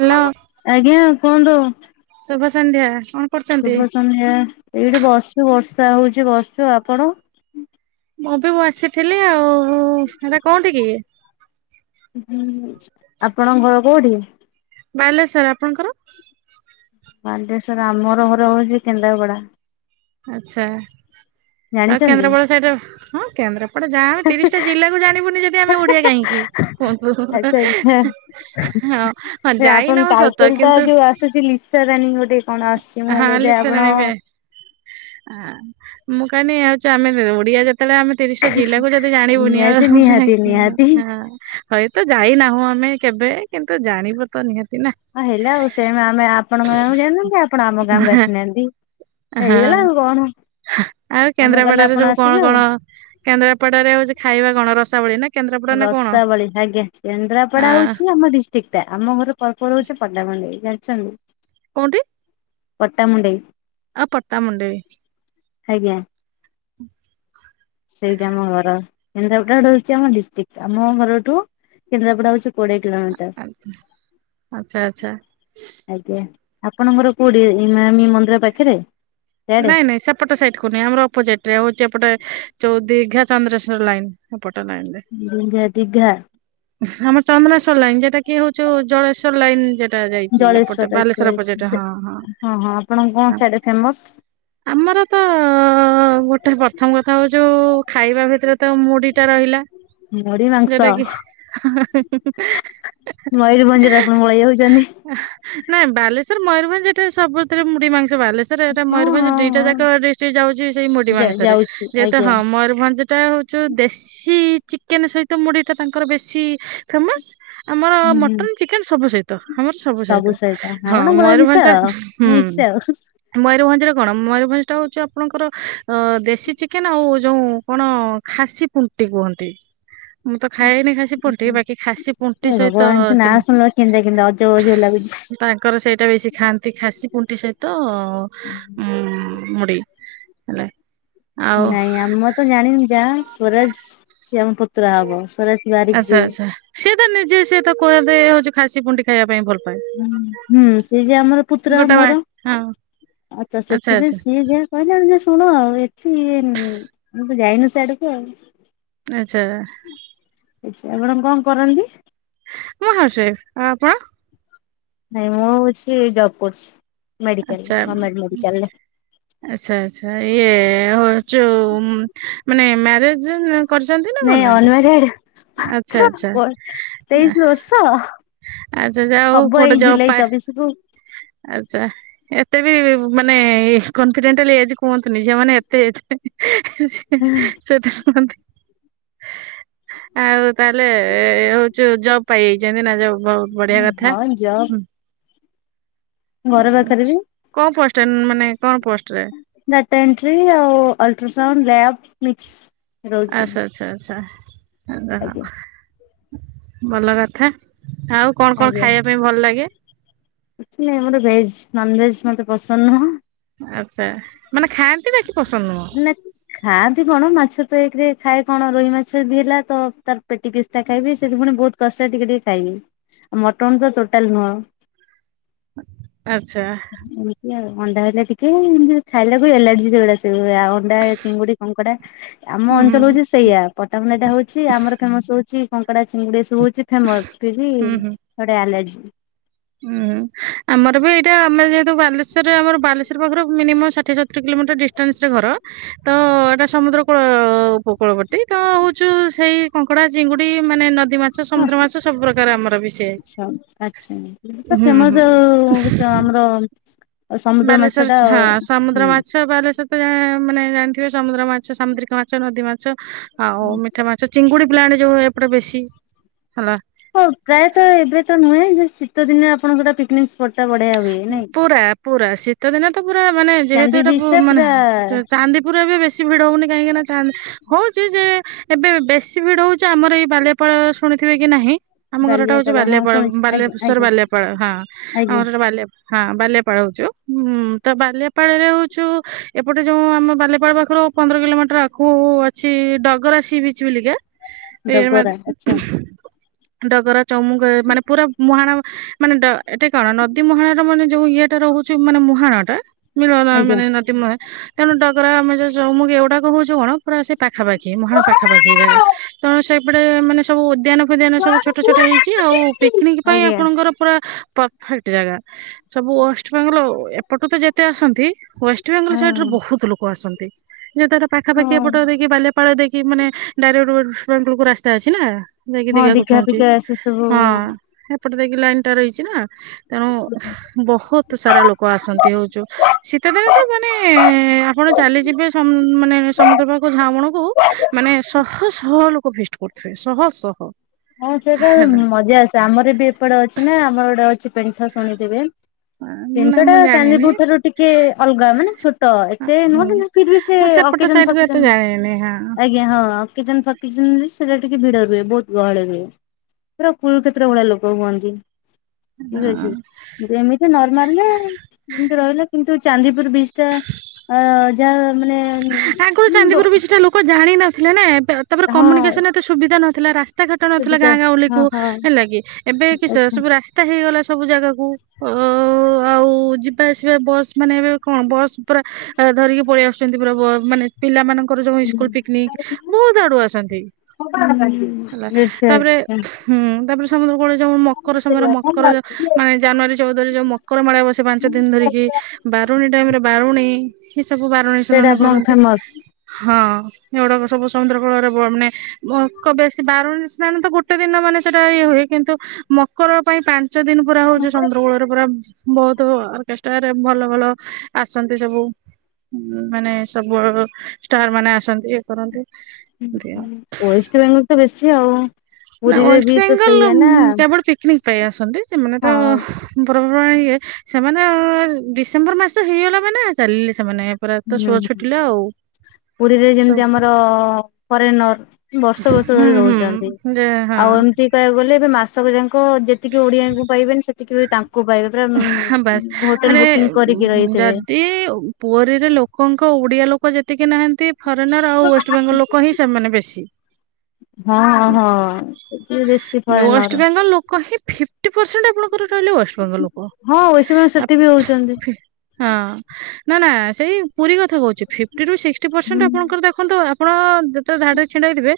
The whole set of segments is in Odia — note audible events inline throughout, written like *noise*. ହ୍ୟାଲୋ ହଁ ଆଜ୍ଞା କୁହନ୍ତୁ। ଶୁଭ ସନ୍ଧ୍ୟା କ ଶୁଭ ସନ୍ଧ୍ୟା ଏଇଠି ବସୁ ବର୍ଷା ହଉଛି ବସଛୁ ଆପଣ? ମୁଁ ବି ମୁଁ ଆସିଥିଲି ଆଉ ସେଟା କଉଠି କି? ହୁଁ ହୁଁ ଆପଣଙ୍କ ଘର କୋଉଠି? ବାଲେଶ୍ଵର ଆପଣଙ୍କର? ବାଲେଶ୍ୱର ଆମର ଘର ହେଉଛି କେନ୍ଦ୍ରାପଡ଼ା। ଆଚ୍ଛା। ଆଉ ଜାଣିଛନ୍ତି? କେନ୍ଦ୍ରାପଡା ସାହିଡ ରେ ହଁ କେନ୍ଦ୍ରାପଡ ଯାହା ଆଉ ତିରିଶଟା ଜିଲ୍ଲା କୁ ଜାଣିବୁନି ଯଦି ଆମେ ଓଡିଆ କାହିଁକି? ଆଚ୍ଛା ଆଚ୍ଛା *unintelligible* ହଁ ହଁ ଯାଇ ନାହୁଁ ସତ କିନ୍ତୁ? ତୁଜିଲି ଲିସା ରାନୀ ଗୋଟେ କଣ ଆସିଛି ମୁଁ ହେଲେ ବୋଧେ ଆପଣ ଆ ମୁଁ କହିିନି *unintelligible* ହଉଛ ଆମେ ଓଡିଆ ଯେତେବେଳେ ଆମେ ତିରିଶଟା ଜିଲ୍ଲା କୁ ଯଦି ଜାଣିବୁନି ଆଉ ନିହାତି *unintelligible* ହଁ ନିହାତି ନିହାତି। *unintelligible* ଭାଇ ତ ଯାଇନାହୁଁ ଆମେ କେବେ କିନ୍ତୁ ଜାଣିବା ତ ନିହାତି ନା ହଁ ହେଲା ଆଉ ସେମ୍ ଆମେ ଆପଣଙ୍କ ଗାଁକୁ ଜାଣିନାହାନ୍ତି ଆପଣ ଆମ ଗାଁକୁ ଆସିନାହାନ୍ତି। ହାଁ ହେଇଗଲା ଆଉ କଣ ଆଉ ଆମେ ଗଲେ ଆପଣ କେନ୍ଦ୍ରାପଡାରେ ସବୁ ଆସିବେ କଣ ଆଉ। କଣ? କେନ୍ଦ୍ରାପଡାରେ ହଉଛି ଖାଇବା କଣ ରସାଵଳି ନା? କେନ୍ଦ୍ରାପଡା ନା କଣ ରସାବଳି ଆଜ୍ଞା ଆ କେନ୍ଦ୍ରାପଡା ହଉଛି ଆମ ଡିସ୍ ଠିକ୍ ଟା ଆମ ଘର ପ୍ରପର୍ ପଟାମୁଣ୍ଡାଇ ଜାଣିଛନ୍ତି? କୋଉଁଠି? ପଟ୍ଟାମୁଣ୍ଡେଇ। ଆଉ ପଟାମୁଣ୍ଡେଇ। ଆଜ୍ଞା। ସେଇଟା ଆମ ଘର କେନ୍ଦ୍ରାପଡା ହଉଛି ଆମ ଡିଷ୍ଟିକ୍ ଆମ ଘରଠୁ କେନ୍ଦ୍ରାପଡା ହଉଛି କୋଡିଏ ଆଚ୍ଛା ଆଚ୍ଛା କିଲୋମିଟର ଆଜ୍ଞା ଆପଣଙ୍କର କୋଉଠି ଇନାମି ମନ୍ଦିର ପାଖରେ? ସିଆଡେ ନାଇଁ ନାଇଁ ସେପ୍ ଏପଟେ ସାଇଡ କୁ ନେଇି ଆମର ଅପୋଜିଟ ରେ ହଉଛି ଏପଟେ ଚଉଦୀର୍ଘେ ଚନ୍ଦ୍ରେଶ୍ଵର ଲାଇନ ଏପଟେ ଲାଇନ ରେ ଦୁର୍ଗା ଦିଘା। ଆମ ଚନ୍ଦନେଶ୍ଵର ଲାଇନ୍ ଯେଟା କି ହଉଚୁ ଜଳେଶ୍ଵର ଲାଇନ୍ ଯେଟ୍ ଜଳେଶ୍ଵର ଅଛି ଛି ଛେ ସେ ହଁ ହଁ-ହଁ ଆପଣଙ୍କ କଣ ହଁ। ସେଆଡେ ଫେମସ୍? ଆମର ତ ହଉ ଗୋଟେ ପ୍ରଥମ କଥା ହଉ ଯୋଉ ଖାଇବା ଭିତରେ ତ ମୁଢ଼ି ଟା ରହିଲା। ମୁଢି ମା ଯେଟା କିି ହଁ-ହଁ ହୁଁ-ହୁଁ-ହୁଁ ମୟୂରଭଞ୍ଜ ରେ ଆପଣ ମୟଉ ପଳେଇ ଯାଉଛନ୍ତି। ନାଇଁ ବାଲେଶ୍ୱର ମୟୂରଭଞ୍ଜ ଏଠା ସବୁଥିରେ ମୁଡ଼ି ମାଂସ ବାଲେଶ୍ ଏଟା ହଁ ମୟୂରଭଞ୍ଜ ହଁ ଦିଟା ହଁ ଯାକ ରେ ଯାଉଛି ସେଇ ମୁଢି ମାଂସ ରେ ଯାଉଛି ଯେହେତୁ ଆଜ୍ଞା ହଁ ମୟୁରଭଞ୍ଜ। ଟା ହଉଛ ଦେଶୀ ଚିକେନ ସହିତ ମୁଢ଼ି ଟା ତାଙ୍କର ବେଶୀ ଫେମସ୍। ଆମର ହୁଁ ହୁଁ ମଟନ୍ ଚିକେନ ସବୁ ସହିତ ଆମର ସବୁ ସହିତ ହଁ ମୟୂଭଞ୍ଜ। ମିକ୍ସ୍ ଆଉ। ମୟୂରଭଞ୍ଜରେ କଣ ମୟୂରଭଞ୍ଜଟା ହଉଛି ଆପଣଙ୍କର ଦେଶୀ ଚିକେନ ଆଉ ଯଉ କଣ ଖାସି ଖୁଣ୍ଟି କୁହନ୍ତି। ମୁଁ ତ ହେ ଖାଏନି ଖାସି ପୁଣ୍ଟି ବାକି ଖାସି ପୁଣ୍ଟି ସହିତ ଭଗବାନ ସେ ନା ଶୁଣିଲ କେନ୍ତା- କେନ୍ତା ଅଜବ୍- ଅଜବ୍ ଲାଗୁଛି। ତାଙ୍କର ସେଇଟା ବେଶୀ ଖାଆନ୍ତି ଖାସି ପୁଣ୍ଟି ସହିତ ଉ ମୁଡ଼ି। ହେଲେ। ନାଇଁ ଆମେ ମତେ ଜାଣିନୁ ଯାହା ସ୍ୱରଜ୍ ଯୋଉ ପୁତୁରା ହବ। ସ୍ୱରାଜ ବାରିକ ଆଚ୍ଛା ଯିଏ। ଆଚ୍ଛା ସିଏ ତ ନିଜେ ସିଏ ତ କହିବା ପାଇଁ ଖାସି ପୁଟି ଖାଇବା ପାଇଁ। ପାଏ ହୁଁ ହୁଁ ସିଏ ଯେ ଆମର ପୁତ୍ରା ଗୋଟା ବା ମୋର ହଁ ଆଛ ଆଚ୍ଛା ସେଥିପାଇଁ ଆଚ୍ଛା ସିଏ ଯା କହିଲେ ଯେ ଶୁଣ ଆଉ ଏଠି ମୁଁ ମୁଁ ତ ଯାଇନି ସେ ଆଡକୁ ଆଉ। ଆଚ୍ଛା। ଆଛା ଆପଣ କଣ କରନ୍ତି? ମୁଁ ହାଉସ୍ ୱାଇଫ୍ ଆ ଆପଣ? ନାଇଁ ମୁଁ ହଉଛି ଜବ୍ କରୁଛି ଆଚ୍ଛା ମେଡିକାଲରେ ର୍ଗମେଟ୍ ମେଡିକାଲରେ। ଆଚ୍ଛା ଆଚଛା ଇଏ ହଉ ମାନେ ମ୍ୟାରେଜ ନା। କରିଛନ୍ତି ନା ନାଇଁ କରୁନାହାନ୍ତି ଅନମ୍ୟାରେଡ ଆଚ୍ଛା ଆଚ୍ଛା। ତେଇଶି ବର୍ଷ। ଆଚ୍ଛା ଯାହା ହୋଉ ହବ କୋଟେ ଏଇ ଜପ୍ ଜୁଲାଇ ଚବିଶ କୁ ଆଚ୍ଛା। ଏତେ ବି ମାନେ କନଫିଡେଣ୍ଟାଲ ଏଜ କୁହନ୍ତୁନି ଝିମାନେ ଏତେ ଏଜ। *unintelligible* ଆଉ ତାହେଲେ ଏ ହଉଚୁ ଜବ ପାଇଯାଇଛନ୍ତି ନା ଜବ ଫପ୍। ହଁ ଯାଅ। ପାଖରେ ବି କଣ ପୋଷ୍ଟରେ ମାନେ କଣ ପୋଷ୍ଟରେ। ଡାଟା ଏଣ୍ଟ୍ରି ଆଉ ଅଲଟ୍ରାସାଉଣ୍ଡ ଲ୍ୟାବ ମିକ୍ସ। ରହୁଛି ଆଚ୍ଛା ଆଚ୍ଛା ଆଚ୍ଛା ଆଚ୍ଛା ଆଜ୍ଞା। ହଁ। ଭଲ କଥା ଆଉ କଣ କଣ ଆଜ୍ଞା। ଖାଇବା ପାଇଁ ଭଲ ଲାଗେ। କିଛି ନାହିଁ ମୋର ଭେଜ୍ ନନଭେଜ୍ ମୋତେ ପସନ୍ଦ ନୁହଁ। ଆଚ୍ଛା ମାନେ ଖାଆନ୍ତି ବା କି ପସନ୍ଦ ନୁହଁ। ନା ଖାଆନ୍ତି କଣ ମାଛ ତ ଏକରେ ଖାଏ କଣ ରୋହି ମାଛ ବି ହେଲା ତ ତାର ପେଟି ପ ଦେଖେଇବି ସେଠି ପୁଣି ବହୁତ କଷ୍ଟ ଟିକେ ଟିକେ ଖାଇବି ଆଉ ମଟନ୍ ତ ଟୋଟାଲ ନୁହଁ। ଆଚ୍ଛା। ଏମିତି ଆଉ ଅଣ୍ଡା। ନା ଆଉ ଅଣ୍ଡା ଚିଙ୍ଗୁଡି କଙ୍କଡା ଆମ ହୁଁ ଅଞ୍ଚଳ ହୁଁ ହଉଛି ସେଇଆା ପଟାମୁଣ୍ଡା ଟା ହଉଛି। ଆମର ଫେମସ ହଉଛି କଙ୍କଡା ଚିଙ୍ଗୁଡି ସବୁ ହଉଛି ଫେମସ ଫିର ହୁଁ ହୁଁ। ବି ଆଲର୍ଜି ହୁଁ। ଆମର ବି ଏଇଟା ଆମର ଯେହେତୁ ବାଲେଶ୍ରରେ ଆମ ବାଲେଶ୍ୱର ପାଖରୁ ମିନିମମ୍ ଷାଠଏତର କିଲୋମିଟର ଡିଷ୍ଟାନ୍ସରେ ଘର। ତ ଏଇଟା ସମୁଦ୍ର କୂଳ ଉପକୂଳବର୍ତ୍ତୀ ତ ହଉଚୁ ସେଇ କଙ୍କଡା ଚିଙ୍ଗୁଡି ମାନେ ନଦୀ। ମାଛ ସମୁଦ୍ର ମାଛ ସବୁ ପ୍ରକାର ଆମର ବିଷୟ। ଆଛା ଫେମସ ଗୁଚ ଆମର ସମୁଦ୍ର ମାଛ ଟା ବାଲେସ୍ୱର ଆଉ ହଁ ସମୁଦ୍ର ହୁଁ ମାଛ ବାଲେଶ୍ଵର ମାନେ ଜାଣିଥିବେ ସମୁଦ୍ର ମାଛ ସାମୁଦ୍ରିକ ମାଛ ନଦୀ ମାଛ ଆଉ ମିଠା ମାଛ ଚିଙ୍ଗୁଡ଼ି ପ୍ଲାଣ୍ଟ ଯୋଉ ଏପଟା ବେଶୀ ହେଲା। ହଁ ପ୍ରାୟତ ଏବେ ତ ନୁହେଁ ଯେ ଶୀତ ଦିନେ ଆପଣଙ୍କ ପିକନିକ ସ୍ପଟ୍ ଟା ବଢଆ ପୁରା ପୁରା ଶୀତ ଦିନେ ତ ପୁରା ମାନେ ଯେହେତୁ ଚାନ୍ଦି ଏଟା ବିଚ ଟା ମାନେ ପୁରା ଚାନ୍ଦି ପୁରେ ବି ବେଶ ଭିଡ ହଉନି କାହିଁକି ନା ଚା ହଉଛି ଯେ ଏବେ ବେଶୀ ଭିଡ ହଉଛି ଆମର ଏଇ ବାଲାଇପାଳ ଶୁଣିଥିବେ କି ନାହିଁ? ଆମ ଘର ଟା ହଉଛି ବାଲିଆପାଳ ହଁ ବାଲଆପାଳ ଶୁଣିଛି ଆଜ୍ଞା ବାଲେଶ୍ଵର ଆଜ୍ଞା ବାଲଆପାଳ ହଁ ଆମ ଆଜ୍ଞା ଘରଟା ବାଲିଆ ହଁ ବାଲିଆପାଳ ହଉଛୁ ହୁଁ ତ ବାଲିଆପାଳ ରେ ହଉଛୁ ଏପଟେ ଯୋଉ ଆମ ବାଲିଆପାଳ ପାଖରୁ ପନ୍ଦର କିଲୋମିଟର ଆଗକୁ ଅଛି ଡଗରାସିି ବିଚ ବୋଲିକା ଏ ମା ଡଗରା ଆଚ୍ଛା ଡଗର ଚମୁଗ ମାନେ ପୁରା ମୁହାଣ ମାନେ ଡ୍ ଏଟେ କଣ ନଦୀ ମୁହାଣ ର ମାନେ ଯୋଉ ଇଏଟା ରହୁଛି ମାନେ ମୁହାଣ ଟା ମିଳନ ଆଜ୍ଞା ମାନେ ଚୁମେ ତେଣୁ ଡଗରା ଆମେ ଚମୁକୁ ଏଗୁଡାକ ହଉଛି କଣ ପୁରା ସେ ପାଖାପାଖି ମହା ପାଖାପାଖି ଏ ଜାଗା ତେଣୂ ସେପଟେ ମାନେ ସବୁ ଉଦ୍ୟାନ ଫୁଦ୍ୟାନ ସବୁ ଛୋଟ ଛୋଟ ହେଇଛି ଆଉ ପିକ୍ନିକ୍ ପାଇଁ ଆଜ୍ଞା ଆପଣଙ୍କର ପୁରା ପରଫେକ୍ଟ ଜାଗା। ସବୁ ୱେଷ୍ଟବେଙ୍ଗଲ ଏପଟୁ ତ ଯେତେ ଆସନ୍ତି ୱେଷ୍ଟବେଙ୍ଗଲ ସାଇଡୁ ହଁ ବହୁତ ଲୋକ ଆସନ୍ତି ଯେ ତାର ପାଖାପାଖିଆ ହଁ ଏପଟ ଦେଇକି ବାଲିପା ପାଳ ଦେଇକି ମାନେ ଡାଇରେକ୍ଟ *unintelligible* ରାସ୍ତା ଅଛି ନା। ଯାଇକି ହଁ ଦିଗାକୁ ଦୀଘା ଛଉଁଛି ଫିକା ସେ ସବୁ ହଁ ଏପଟେ ଯାଇକି ଲାଇନ ଟା ରହିଛି ନା ତେଣୁ ବହୁତ ସାରା ଲୋକ ଆସନ୍ତି ହଉଛୁ ଶୀତଦିନେ ତ ମାନେ ଆପଣ ଚାଲିଯିବେ ସମୁ ମାନେ ସମୁଦ୍ର କୂଳକୁ ଝାଉ ବଣକୁ ମାନେ ଶହ ଶହ ଲୋକ ଫିଷ୍ଟୀ କରୁଥିବେ ଶହ ଶହ ହଁ ସେଇଟା ହେଲା ମଜା ଆସେ ଆମର ବି ଏପଟେ ଅଛି ନା ଆମର ଗୋଟେ ଅଛି ପେଣ୍ଠା ଶୁଣିଥିବେ ନା ପେଣ୍ଠା ଟା ମୁଁ ଜାଣିନି ଚାନ୍ଦିପୁରୁ ଠାରୁ ଟିକେ ଅଲଗା ମାନେ ଛୋ ଟ ଏତେ ନୁହଁ କିନ୍ତୁ ଫିର୍ ବି ସେ ମୁଁ ସେପଟ ଅକେଜନ ସାଇଡ କୁ ଫକେଜନ ଏତେ ଜାଣିନି ହଁ ଆଜ୍ଞା ହଁ। ଅକେଜନ୍ ଫକେଜନ ସେଟା ଟିକେ ଭିଡ ରୁହେ ବହୁତ ଗହଳି ହୁଏ। ପୁରା ପୁଲୁ ଖେତ୍ର ଭଳିଆ ଭଳିଆ ଲୋକ ହୁଅନ୍ତି। ହଁ *unintelligible* ଏମିତି ନର୍ମାଲ ରେ ଏମୀତି ରହିଲା କିନ୍ତୁ ଚାନ୍ଦିପୁର ବିଚ୍ ଟା ଯା ମାନେ ଆଗରୁ ଉମ୍ବ ଚାନ୍ଦିପୁର କିଛିଟା ଲୋକ ଜାଣିିନଥିଲେ ନା ତାପରେ କମ୍ୟୁନିକସନ ଏତେ ସୁବିଧା ନଥିଲା ରାସ୍ ରାସ୍ତା ଘାଟ ନଥିଲା ଗାଁ ସୁବିଧା ଗାଁଉଁଲି କୁ ହଁ ହଁ ହେଲା କିି ଏବେ କିସ‌ ଆଚ୍ଛା ସବୁ ରାସ୍ତା ହେଇଗଲା ସବୁ ଜାଗାକୁ ଓ ଆଉ ଯିବା ଆସିବା ବସ୍ ମାନେ ଏବେ କଣ ବସ୍ ପୁରା ଧରିକି ପଳେଇ ଆସୁ ଚନ୍ତି ମାନେ ପିଲା ମାନଙ୍କର ଯୋଉ ଇସ୍କୁଲ ପିକିନିକ ବହୁତ ଆଡୁ ଆସନ୍ତି। *unintelligible* ହେଲା ଆଚ୍ଛା ତାପରେ ଆଚ୍ଛା। ହୁଁ ତାପରେ ସମୁଦ୍ର କୂଳରେ ଯଉ ମକର ସମୟରେ ମକର ମାନେ ଜାନୁଆରୀ ଚଉଦରେ ଯୋଉ ମକର ମେଳା ବସେ ପାଞ୍ଚ ଦିନ ଧରିକି, ବାରୁଣୀ ଟାଇମ ରେ ବାରୁଣୀ ଏ ସବୁ ବାରୁଣୀ ସେଇଟା ସେମାନେ ଆପଣଙ୍କ କରନ୍ତି। ଫେମସ୍। ହଁ ଏଗୁଡାକ ସବୁ ସମୁଦ୍ର କୂଳରେ ବ ମାନେମକ ବେଶୀ ବାରୁଣୀ ଜାଣେ ତ ଗୋଟେ ଦିନ ମାନ ସେଟା ଇଏ ହୁଏ କିନ୍ତୁ ମକର ପାଇଁ ପାଞ୍ଚ ଦିନ ପୁରା ହଉଛି ସମନ୍ଦ୍ରକୂଳରେ ପୁରା ବହୁତ ଅର୍କେଷ୍ଟାର୍ ଭଲ ଭଲ ଆସନ୍ତି ସବୁ। ମାନେ ସବୁ ଷ୍ଟାର ମାନେ ଆସନ୍ତି ଇଏ କରନ୍ତି ଏମତି ଆଉ ୱେଷ୍ଟବେଙ୍ଗଲ ତ ବେଶୀ ଆଉ। ନା ପୁରୀରେ ୱେଷ୍ଟ ବି ତ ବେଙ୍ଗଲ ସେଇଆ ନା କେବଳ ପିକ୍ ନିକ୍ ପାଇଁ ଆସନ୍ତି ସେମାନେ ତ ହଁ। ପର୍ବପର୍ବାଣି ଇଏ ସେମାନେ ଡିସେମ୍ବର ମାସ ହେଇଗଲା ମାନେ ଚାଲିଲେ ସେମାନେ ପୁରା ତ ହୁଁ ସୋ ଛୁଟିଲା ଆଉ। ପୁରୀରେ ଯେମିତି ଆମର ଫରେନର୍ ବର୍ଷ ବର୍ଷ ହୁଁ ଧରି ରହୁଛନ୍ତି। ହୁଁ ଯେ ହଁ। ଆଉ ଏମିତି କହିବାକୁ ଗଲେ ଏବେ ମାସକ ଯାଙ୍କ ଯେତିକି ଓଡିଆଙ୍କୁ ପାଇବେନି, ସେତିକି ବି ତାଙ୍କୁ ପାଇବେ। ପୁରା ହଁ ବାସ୍ ହୋଟେଲ ଆରେ ବୁକିଂ କରିକି ଉଁ, ରହିଥିବେ। ଯଦି ପୁରୀରେ ଲୋକଙ୍କ ଓଡିଆ ଲୋକ ଯେତିକି ନାହାନ୍ତି, ଫରେନର୍ ଆଉ ୱେଷ୍ଟବେଙ୍ଗୋଲ ଲୋକ ହିଁ ସେମାନେ ବେଶୀ। ହଁ ହଁ ସେଠି ବେଶୀ ଫରେନର୍। ୱେଷ୍ଟବେଙ୍ଗଲ ଲୋକ ହିଁ ଫିପ୍ ଫିଫ୍ଟୀ ପରସେଣ୍ଟ ଆପଣଙ୍କର ରହିଲେ ୱେଷ୍ଟବେଙ୍ଗୋଲ ଲୋକ। ହଁ ୱେଷ୍ଟବେଙ୍ଗୋଲ ଆ ସେଠି ବି ହଉଛନ୍ତି। ଫି- ହଁ ନା ନା ସେଇ ପୁରୀ କଥା କହୁଚି, ଫିପ୍ଟି ରୁ ସିକ୍ଟୀ ହୁଁ ପରସେଣ୍ଟ ଆପଣଙ୍କର ଦେଖନ୍ତୁ ଆପଣ ଯେତେବେଳେ ଧାଡି ରେ ଛିଡ଼ା ହେଇଥିବେ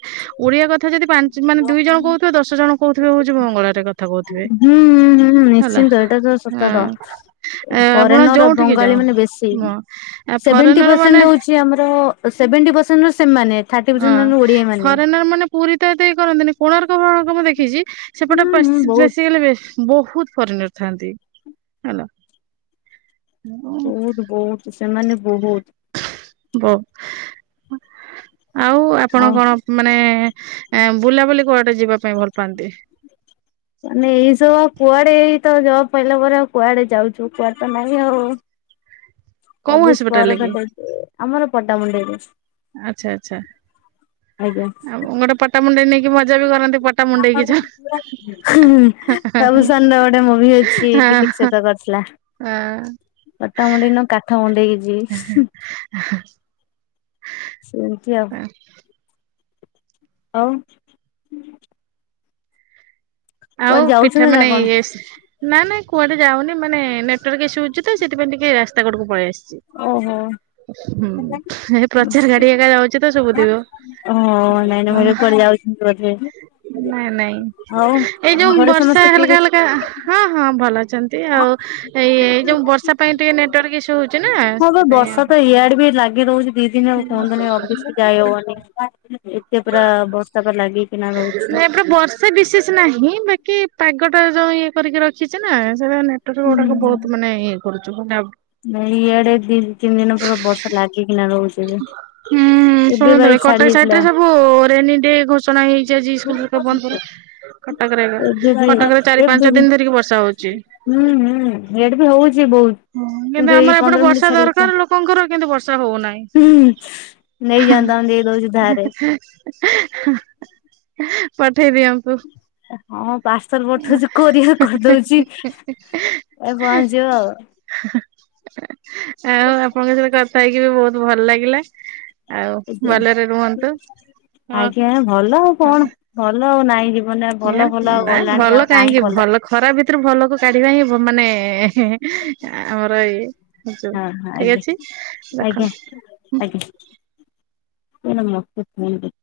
ଓଡିଆ କଥା ଯଦି ପାଞ୍ଚ ମାନେ ଦୁଇ ଜଣ କହୁଥିବେ, ଦଶ ଜଣ କହୁଥିବେ ହଉଛି ବଙ୍ଗଳାରେ କଥା କହୁଥିବେ। ହୁଁ। ହେଲା। *unintelligible* ଏ, ଆପଣ ଫରେନର୍ ଯୋଉଠିକି ବଙ୍ଗାଳୀ ଯାଅ ମାନେ ବେଶୀ। ହଁ ସେଭେଣ୍ଟି ଫରେନର ମାନେ ପରସେଣ୍ଟ ହଉଛି ଚି ଆମର ସେଭଣ୍ଟି ପରସେଣ୍ଟ ସେମାନେ। ଥାର୍ଟି ହଁ ପରସେଣ୍ଟ ଓଡିଆ ମାନେ। ମାନେ ପୁରୀ ତ ଏତେ ଏଇ କରନ୍ତିନି କୋଣାର୍କ ମୁଁ ଦେଖିଛି ସେପଟେ। ହୁଁ ହୁଁ ବହୁତ *unintelligible* ବହୁତ୍ ଫରେନର ଥାନ୍ତି। ହେଲା। ଉଁ, ବହୁତ ବହୁତ ସେମାନେ ବହୁତ। ବ ଆଉ ଆପଣ ଆଉ କଣ ମାନେ ବୁଲାବୁଲି କୁଆଡେ ଯିବା ପାଇଁ ଭଲ ପାଆନ୍ତି? ମାନେ ଏଇସବୁ ଆଉ କୁଆଡେ ଏଇତ ଯବ୍ ପାଇଲା ପରେ ଆଉ କୁଆଡେ ଯାଉଚୁ କୁଆଡେ ତ ନାହିଁ ଆଉ। କୋଉ ହସ୍ପିଟାଲ କି? *unintelligible* ଆମର ପଟାମୁଣ୍ଡେଇରେ। ଆଚ୍ଛା ଆଚ୍ଛା। ଆଜ୍ଞା। ଆଉ ଗୋଟେ ପଟାମୁଣ୍ଡେଇ ନେଇକି ମଜାକ୍ କରନ୍ତି ପଟା ମୁଣ୍ଡେଇକି ଯା। ବାବୁସାନ ର ଗୋଟେ ମୁଭି ଅଛି ହଁ। ଦିଲିପ ଆଁ। ପଟାମୁଣ୍ଡାଇ ନୁହଁ କାଠ ମୁଣ୍ଡେଇକି ଯିବି। *inaudible* ସେମିତି ଆଉ। ହଉ। ଆଉ କୁଆଡେ ପିଠା ଯାଉଛନ୍ତି ନା ମାନେ କଣ ନା ନା କୁଆଡେ ଯାଉନି ମାନେ ନେଟୱାର୍କ ଇସୁ ହଉଚି ତ ସେଥିପାଇଁ ଟିକେ ରାସ୍ତା କଡକୁ ପଳେଇ ଆସିଛି। ଓହୋ ହୁଁ ଏ ପ୍ରଚାର *unintelligible* ଗାଡି ଏକା ଯାଉଛି ତ ଶୁଭୁଥିବ। କୁଆଡ଼େ ଯାଉ। *unintelligible* ନାଇଁ ନାଇଁ ଏଇ ଯୋଉ ଘରେ ବର୍ଷା ସମସ୍ତେ ଠିକ ହାଲକା ଅଛି? ହାଲ୍କା ହଁ ହଁ ଭଲ ଅଛନ୍ତି। ଏମତି ଆଉ। ଏଇ ଏ ଯୋଉ ବର୍ଷା ପାଇଁ ଟିକେ ନେଟୱାର୍କ ଇସ୍ୟୁ ହଉଛି ନା ହଁ ବା ସେଥିପାଇଁ ବର୍ଷା ତ ଆଉ। ଇଆଡେ ବି ଲାଗି ରହୁଚି। ଦି ଦିନ ହବ କୁହନ୍ତୁନି ଅଫିସ ଯାଇ ହବନି। ଏତେ ପୁରା ବର୍ଷା ପା ଲାଗି ନାଇଁ ପରା ବର୍ଷ ବର୍ଷା ବିଶେଷ ନାହିଁ ବାକି ପାଗଟା ଯୋଉ ଇଏ କରିକି ରଖିଛି ନା। ସେଟା ନେଟ ନେଟୱାର୍କ ଗୁଡାକ ବହୁତ ମାନେ ଇଏ କରୁଚୁ ମାନେ ନାଇଁ ଇଆଡେ ଦି ତିନି ଦିନ ପୁରା ବର୍ଷା ଲାଗିକିନା ରହୁଛି। ହୁଁ ଏବେ ବା ଶୁଣୁଥିବେ ଏଇ ଛାଡି କଟକ ସାଇଟ ଯାଇଥିଲା ରେ ସବୁ ରେନି ଡେ ଘୋଷଣା ହେଇଚି ଆଜି ସ୍କୁଲ୍ ବନ୍ଦ ସବୁ। ଏବେ କଟକରେବଏବେ। ବି କଟକ ରେ ଚାରି ଏବେ ପାଞ୍ଚ ବି ଦିନ ଧରିକି ବର୍ଷା ହଉଚି। ହୁଁ ହୁଁ। ଇଆଡେ ବି ହଉଚି ବହୁତ। ହଁ କିନ୍ତୁ ଏଇ ଆମର ଏପଟେ ପନ୍ଦର ମିନିଟ ବର୍ଷା ଛାଡିକି। ଦରକାର ଲୋକଙ୍କର କିନ୍ତୁ ବର୍ଷା ହଉନାହିଁ। *unintelligible* ନେଇ ଯା ତମକୁ ଟିକେ ଦଉଛି ଧାରେ। ପଠେଇ ଦିଅନ୍ତୁ। ହଁ ପାର୍ସଲ ହେଲା। ପଠଉଛି କୋରିଅର କରିଦଉଚି। ଏ ପହଞ୍ଚିବ ଆଉ। ହେଁ ହେଁ ଆଉ ଆପଣଙ୍କ ସହିତ କଥା ହେଇକି ବି ବହୁତ ଭଲ ଲାଗିଲା। ଆଉ ଭଲରେ ରୁହନ୍ତୁ ଆଜ୍ଞା ହଁ ଆଜ୍ଞା ଭଲ ଆଉ କଣ ଭଲ ଆଉ ନାଇଁ ଯି ବନ ରେ ଆଉ ହଁ। ଭଲ ଭଲ ଆଉ ଗଲାଣି ଆଉ ନାହିଁ ଭଲ। ଖରାପ୍ ଭିତୁରୁ ଭଲକୁ କାଢିବା ହିଁ ମାନେ ହେଁ ହେଁ ଆମର ଏଇ ହେଇଚୁ ହଁ ହଁ ଠିକ୍ ଆଜ୍ଞା ଅଛି ଆଜ୍ଞା ରଖନ୍ ଆଜ୍ଞା କୁଅନା ମତେ ଫୋନ୍ ଦେ